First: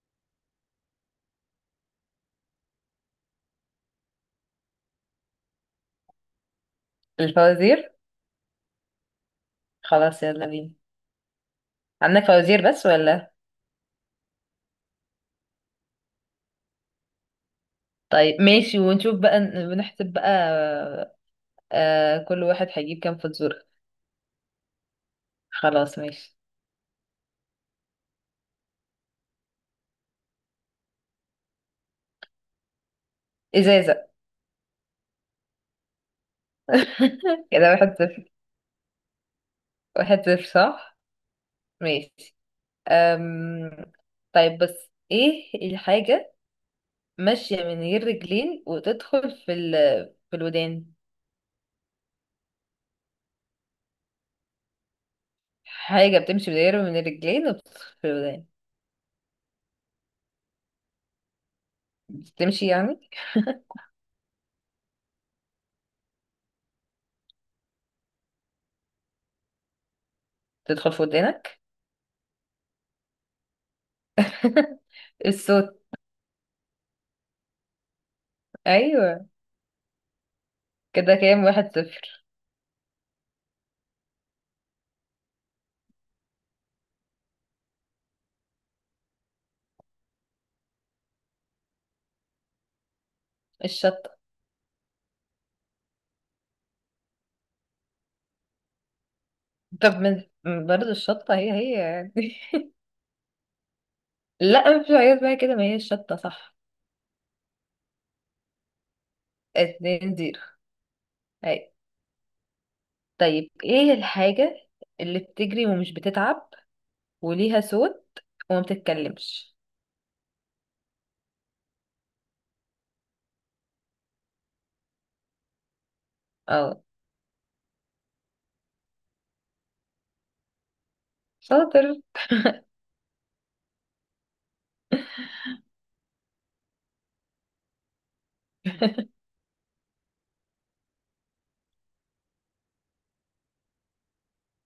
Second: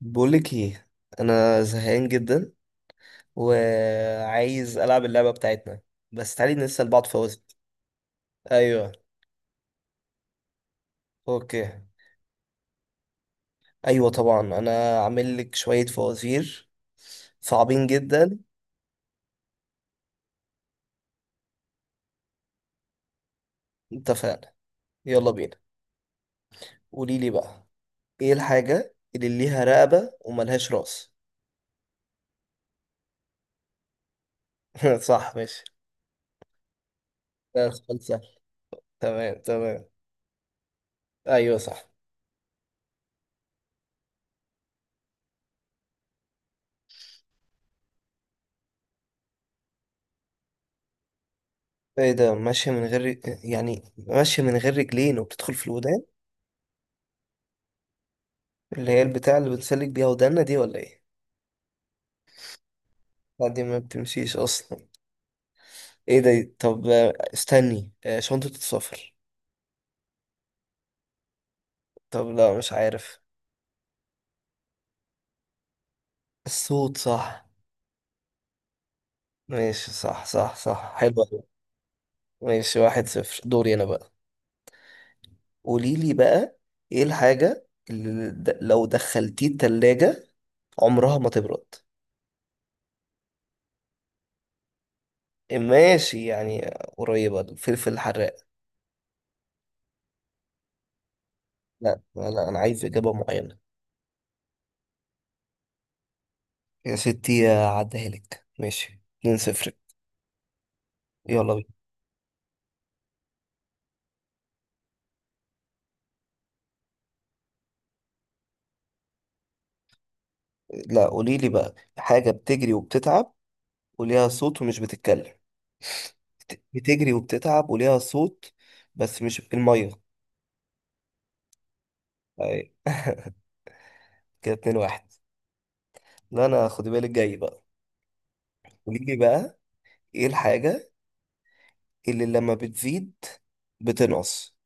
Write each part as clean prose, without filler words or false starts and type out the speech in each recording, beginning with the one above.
بقولك ايه؟ انا زهقان جدا وعايز العب اللعبه بتاعتنا بس تعالي نسال بعض فوازير. الفوازير. ايوه. خلاص يلا بينا. اوكي. عندك فوازير بس ولا؟ ايوه طبعا، انا عامل لك شويه فوازير صعبين جدا. طيب ماشي، ونشوف بقى، بنحسب بقى. آه، كل واحد هيجيب كام فزورة؟ اتفقنا، يلا بينا. خلاص ماشي. قولي لي بقى، ايه الحاجه اللي ليها رقبه وملهاش راس؟ إزازة. صح ماشي. ده كده واحد سؤال سهل. صفر تمام تمام. واحد صفر صح. ايوه صح. ماشي. أم... طيب، بس ايه الحاجة ماشية من غير رجلين وتدخل في في الودان؟ ايه ده؟ ماشيه من غير يعني ماشيه من غير رجلين وبتدخل في الودان. حاجة بتمشي من غير الرجلين وبتدخل في الودان. اللي هي البتاع اللي بنسلك بيها ودانا دي ولا ايه؟ بتمشي يعني لا دي ما بتمشيش اصلا. ايه ده؟ طب استني، شنطة السفر. تدخل في ودانك. طب لا، مش عارف. الصوت. الصوت، صح ايوه ماشي. صح صح صح، حلو كده أوي. كام؟ 1-0. ماشي 1-0، دوري انا بقى. قولي لي بقى، ايه الحاجة اللي لو دخلتيه التلاجة عمرها ما تبرد؟ الشطة. ماشي يعني، قريبة الفلفل الحراق. طب من، برضه الشطة هي هي لا يعني. لا، انا عايز اجابة معينة. لا مش عايز بقى كده، ما هي الشطة صح. يا ستي عديها لك ماشي 2-0. 2-0. يلا بينا. هاي. طيب ايه الحاجة اللي بتجري ومش بتتعب وليها صوت وما بتتكلمش؟ لا، قولي لي بقى، حاجة بتجري وبتتعب وليها صوت ومش بتتكلم. اه. بتجري وبتتعب وليها صوت، بس مش المية. شاطر. أي، كده 2-1. لا، انا خدي بالك جاي بقى. قوليلي بقى، ايه الحاجة اللي لما بتزيد بتنقص؟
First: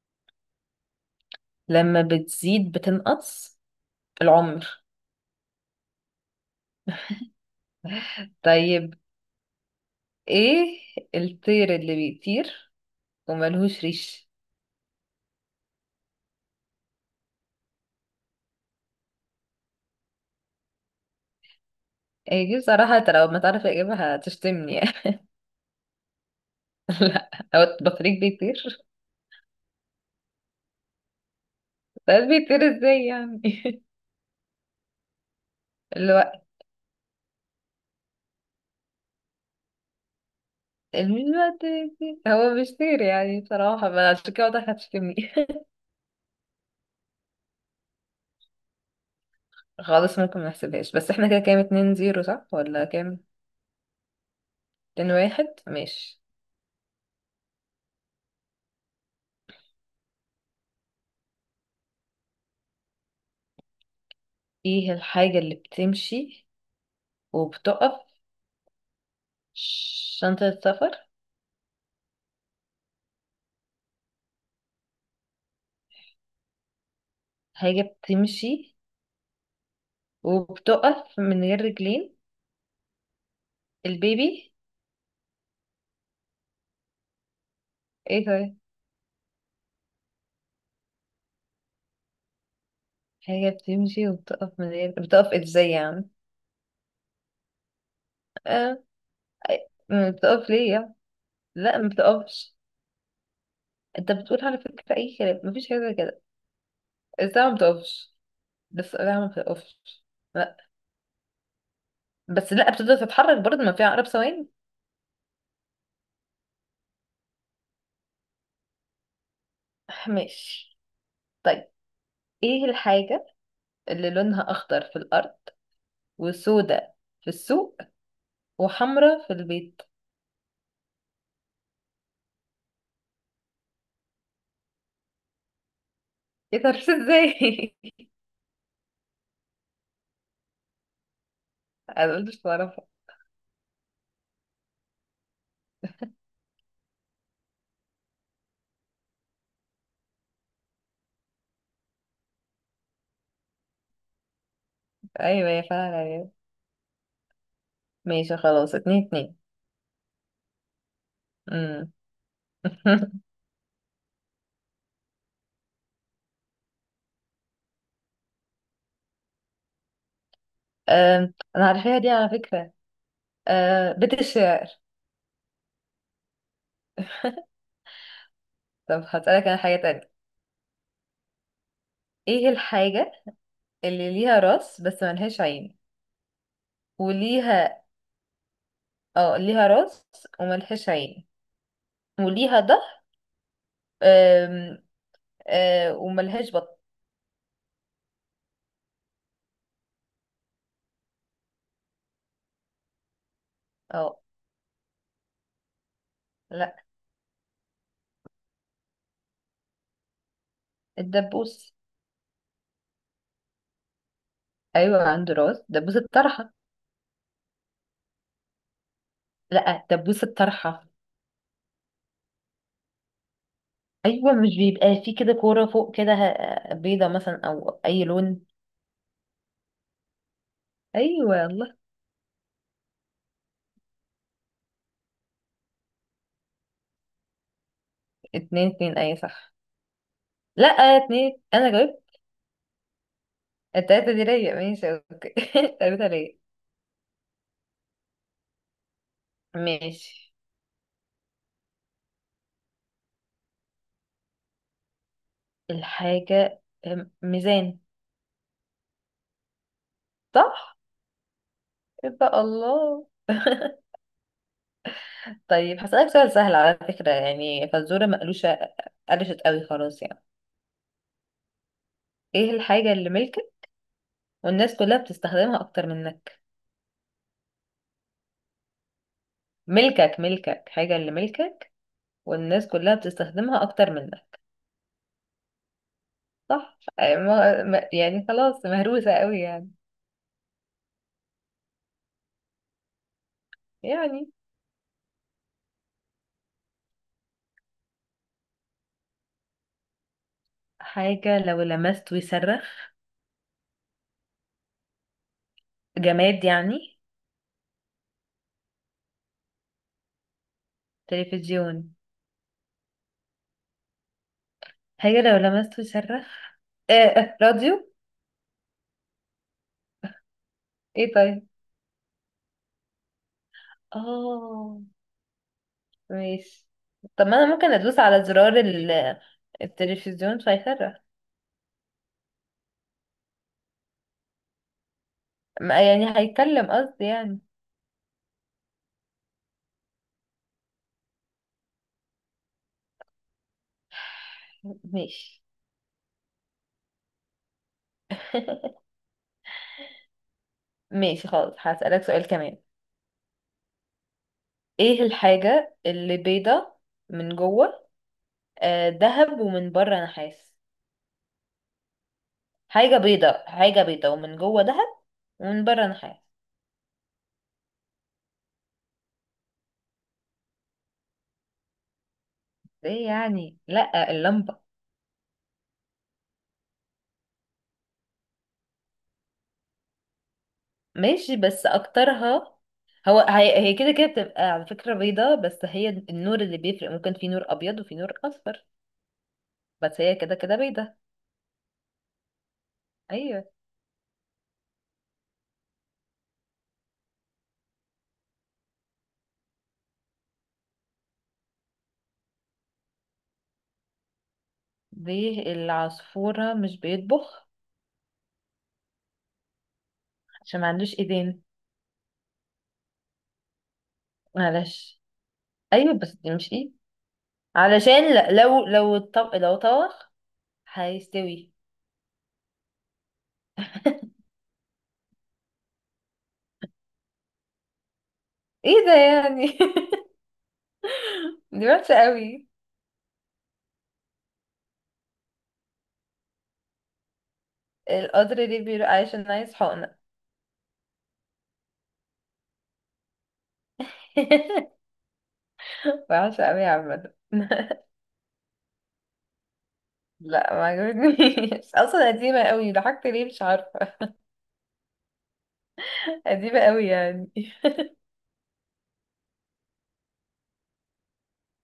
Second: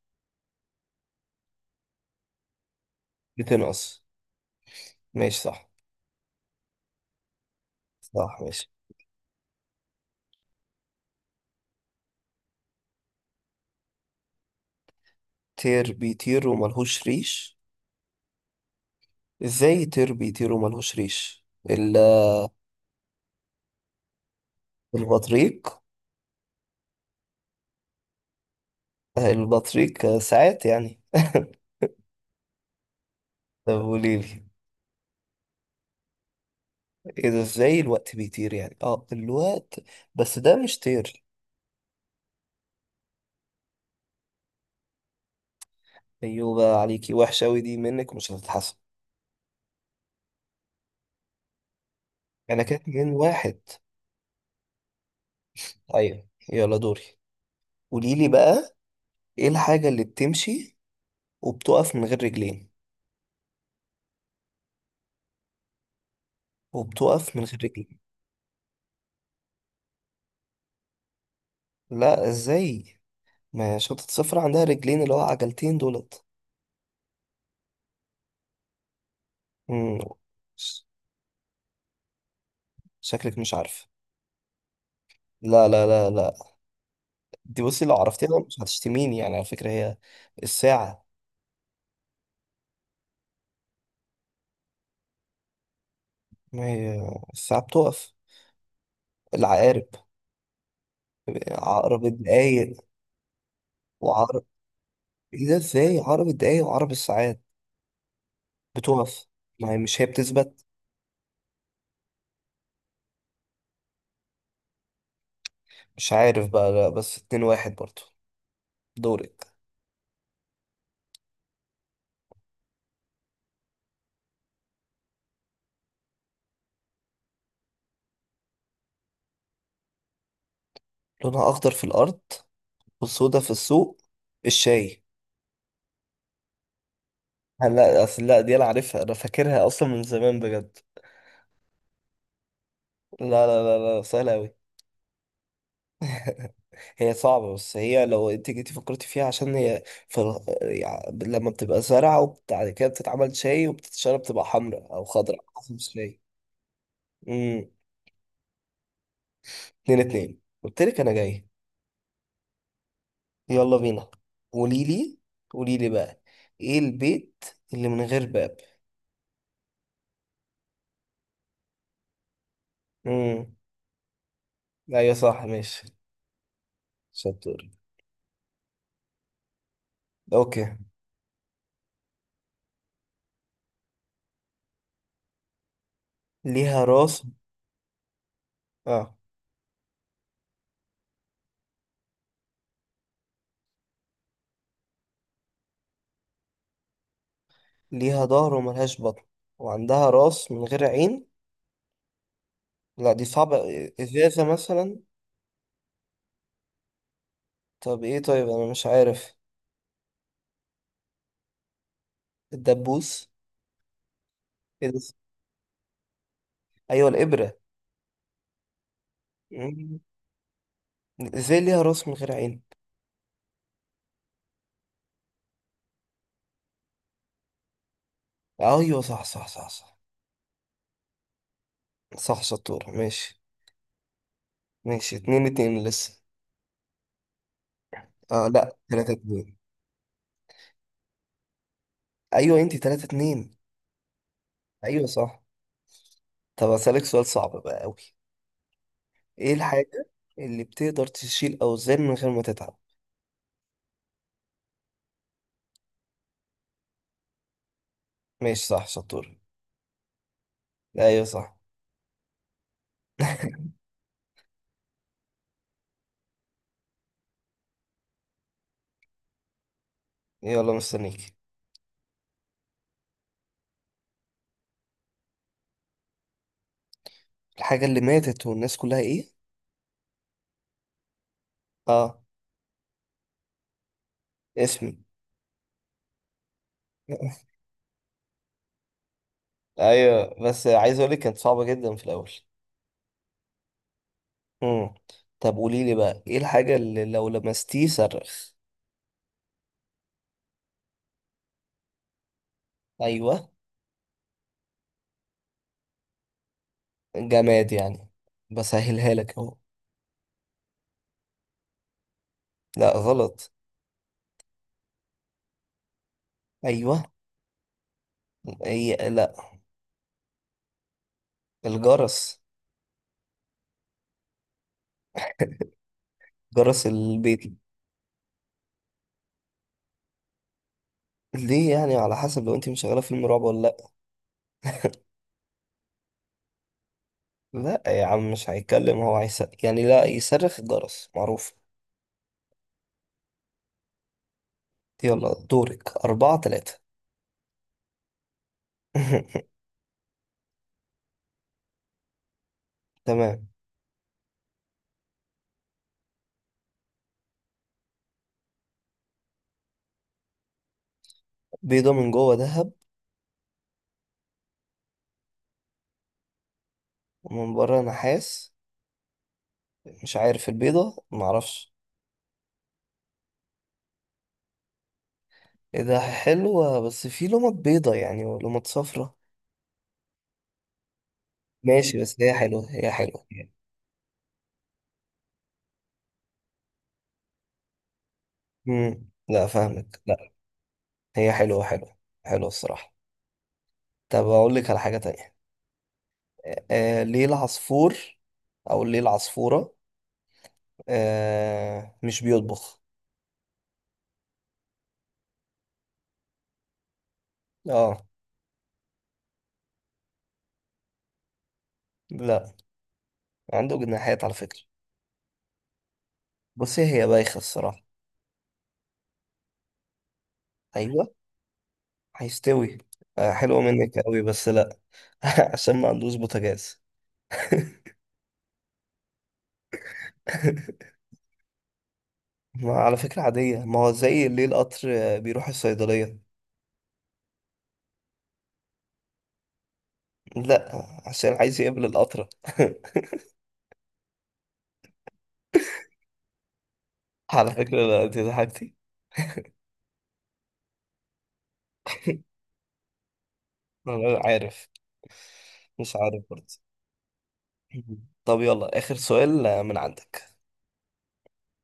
لما بتزيد بتنقص، بتنقص. العمر. ماشي صح. صح ماشي. طيب، ايه الطير اللي بيطير وملهوش ريش؟ طير بيطير وملهوش ريش؟ ازاي طير بيطير وملهوش ريش؟ ايه دي بصراحة، انت لو ما تعرف اجيبها هتشتمني يعني البطريق؟ لا. هو البطريق بيطير؟ البطريق ساعات يعني. ساعات بيطير ازاي يعني؟ طب قوليلي. الوقت. ايه ده؟ ازاي الوقت بيطير يعني؟ اه الوقت، بس ده مش طير. الوقت، هو مش طير يعني، بصراحة، ما عشان كده واضح هتشتمني ايوه بقى، عليكي وحشة اوي دي منك، مش هتتحسن. خالص ممكن ما نحسبهاش، بس احنا كده كام؟ 2-0 صح انا كانت ولا اتنين كام؟ واحد 2-1 ماشي. ايوه يلا دوري. قوليلي بقى، ايه الحاجة اللي بتمشي وبتقف من غير رجلين؟ ايه الحاجة اللي بتمشي وبتقف من غير رجلين. وبتقف؟ شنطة السفر. لا ازاي؟ ما شنطة السفر عندها رجلين اللي هو عجلتين دولت. حاجة بتمشي مم. ش- وبتقف من غير رجلين. شكلك مش عارف. البيبي. لا لا لا لا، دي بصي لو ايه عرفتيها طيب؟ مش هتشتميني يعني، على فكرة هي الساعة. حاجة بتمشي وبتقف من غير، بتقف ازاي يعني؟ ما هي الساعة بتقف، اه، العقارب، ما بتقف ليه يعني. لا ما عقرب بتقفش. الدقايق انت بتقول وعقرب على فكرة اي كلام، ايه ده؟ مفيش حاجة زي ازاي كده. عقرب الدقايق وعقرب الساعات الساعة ما بتقفش. بس لا بتقف؟ ما ما هي مش بتقفش. هي لا. بتثبت. بس لا، بتبدأ تتحرك برضه، ما فيها عقرب ثواني. مش عارف بقى. لا بس 2-1 برضو، دورك. ماشي. طيب، ايه الحاجة اللي لونها اخضر في الارض وسودة في السوق وحمرة في البيت؟ لونها اخضر في الارض وسودا في السوق؟ الشاي. ايه ده عرفت ازاي؟ لا اصل، لا دي انا عارفها، انا فاكرها اصلا من زمان بجد. انا قلت مش بعرفها. لا لا لا لا، سهله قوي. هي صعبه بس هي لو انت جيتي فكرتي فيها عشان هي في ال- يعني لما بتبقى زرعه وبعد كده بتتعمل شاي وبتتشرب بتبقى حمراء او خضراء ايوه يا، حسب فعلا الشاي. يا. ماشي خلاص 2-2. 2-2، قلت لك انا جاي. امم يلا بينا، قولي لي، قولي لي بقى، ايه البيت اللي من غير باب؟ انا عارفاها دي على فكرة. امم، أه، بيت الشعر. ايوه صح ماشي شطور. طب هسألك انا حاجة تانية. اوكي. ايه الحاجة اللي ليها راس بس ملهاش عين ليها راس، وليها... اه اه، ليها راس وملهاش عين وليها ظهر، آم، آه، وملهاش بطن. ليها ظهر وملهاش بطن وعندها راس من غير عين؟ لا دي صعبة. اه. ازازة مثلا؟ لا. طب ايه؟ طيب انا مش عارف. الدبوس. الدبوس؟ ايه ده؟ ايوه، عنده راس، دبوس الطرحه. ايوه الابرة. لا، مم. دبوس الطرحه. ازاي ليها راس من غير عين؟ ايوه، مش بيبقى فيه كده كوره فوق كده بيضه مثلا او اي لون. ايوه صح صح صح صح. ايوه الله. صح شطور ماشي. ماشي 2-2 لسه. اه اتنين لا، اتنين 3 اي صح. 2 لا اتنين، انا جاوبت. ايوه انت 3-2. التلاته دي ليا ماشي ايوه اوكي. صح. التلاته ليا. طب اسالك سؤال صعب بقى قوي. ايه الحاجه ماشي. اللي بتقدر تشيل اوزان من غير ما تتعب؟ الحاجه ميزان. ماشي صح شطور. صح. ايوه صح. يبقى الله. طيب هسألك سؤال سهل على فكرة يعني، فالزورة مقلوشة قلشت قوي خلاص يعني. يلا مستنيك. ايه الحاجة اللي ملكك والناس كلها بتستخدمها أكتر منك؟ الحاجه اللي ماتت والناس كلها ايه؟ ملكك، ملكك، حاجة اللي ملكك، اه، والناس كلها بتستخدمها أكتر منك. اسمي. صح. يعني خلاص مهروسة قوي يعني. ايوه بس عايز اقول لك كانت صعبه جدا في الاول. يعني. امم طب قولي لي بقى، ايه الحاجه اللي لو لمستيه صرخ؟ حاجة لو لمست ويصرخ، ايوه. جماد يعني. جماد يعني. بسهلها لك اهو. تلفزيون. لا غلط. حاجة لو لمست ويصرخ. ايوه راديو. هي. ايه طيب؟ الجرس، اه، ماشي. جرس طب ما انا البيت. ممكن ادوس على زرار التلفزيون فيفرق. ليه يعني؟ على حسب، لو انت مشغله فيلم رعب ولا لا. يعني هيتكلم قصدي يعني. لا يا عم مش هيتكلم، هو هيس يعني، لا يصرخ، الجرس معروف. ماشي. يلا دورك، 4-3. ماشي خالص، هسألك سؤال كمان. تمام. ايه الحاجة اللي بيضة من جوه دهب ومن بره نحاس؟ بيضة من جوه ذهب حاجة بيضة، حاجة بيضة ومن جوه دهب ومن بره نحاس. ومن بره نحاس؟ مش عارف البيضة، معرفش. ايه يعني؟ لا، اللمبة. ايه ده، حلوة بس في لمط بيضة يعني ولمط صفرة. ماشي بس ماشي بس هي اكترها. حلوة، هي هو حلوة. هي هي كده كده بتبقى على فكرة بيضة، بس هي النور اللي بيفرق، ممكن في نور ابيض وفي نور اصفر. مم. لا بس فاهمك، هي لا. كده كده بيضة. هي حلوة حلوة، حلوة الصراحة. ايوه. طب أقول لك على حاجة تانية. ليه العصفور، او ليه العصفورة مش بيطبخ؟ دي العصفورة مش بيطبخ اه. عشان ما عندوش ايدين. لا، عنده جناحات على فكرة. معلش. ايوه بس دي مش ايد. بصي هي بايخة الصراحة. علشان لو الطبق لو طبخ ايوه هيستوي. هيستوي. آه حلوة منك قوي بس لا. عشان ما عندوش بوتاجاز. ايه ده يعني؟ دي وحشة قوي. ما على فكرة عادية، ما هو زي ليه القطر بيروح الصيدلية؟ القدر دي بيقول عشان عايز حقنة. لا، عشان عايز يقابل القطرة. وحشة قوي عامة. على فكرة لا، انت ضحكتي. لا ما عجبتنيش اصلا، قديمة قوي. ضحكت ليه مش عارفة. انا عارف، مش عارف برضه. قديمة قوي يعني. طب يلا آخر سؤال من عندك.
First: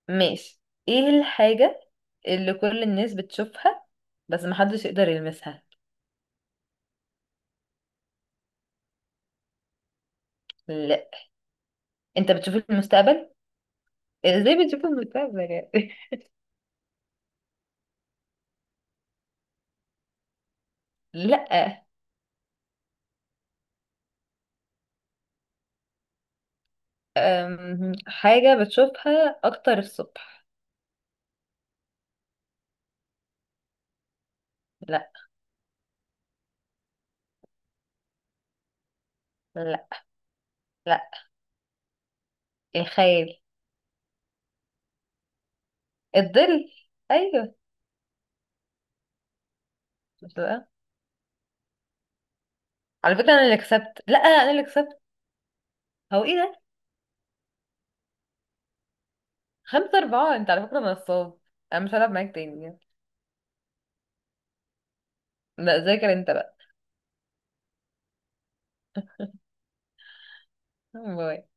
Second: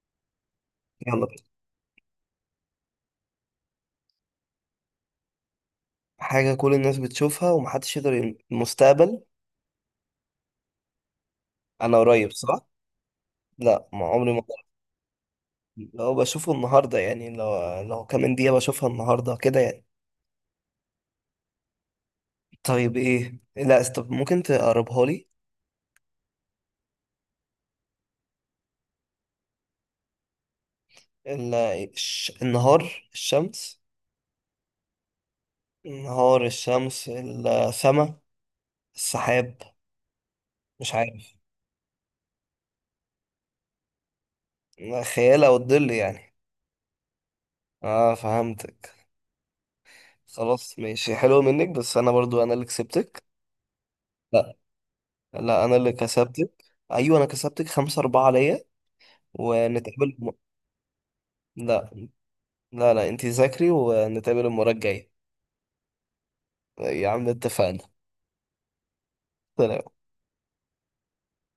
ماشي. ايه يلا بينا. الحاجة اللي كل الناس بتشوفها بس محدش يقدر يلمسها؟ حاجة كل الناس بتشوفها ومحدش يقدر المستقبل؟ لا، أنا قريب انت بتشوف صح؟ المستقبل؟ لا ما عمري ما ازاي قريب. بتشوف المستقبل يعني؟ لو بشوفه النهاردة يعني، لو كمان دقيقة بشوفها النهاردة كده يعني. لا. طيب إيه؟ لا طب ممكن تقربها لي. حاجة بتشوفها اكتر الصبح. النهار الشمس. لا. النهار الشمس السما، السحاب. لا. مش لا. عارف. الخيال. خيال أو الظل يعني. الظل. ايوه. اه فهمتك. مش بقى. خلاص ماشي، حلو منك، بس أنا برضو أنا اللي على كسبتك. فكرة انا اللي كسبت، لا انا اللي كسبت. لا انا اللي هو ايه ده؟ كسبتك. ايوه انا كسبتك، 5-4 ليا. خمسة ونتقابل اربعة انت على فكرة نصاب. انا لا مش هلعب معاك تاني يعني. لا لا، انتي ذاكري ونتقابل المرة الجاية. لا، ذاكر انت بقى. يا عم اتفقنا، سلام. باي.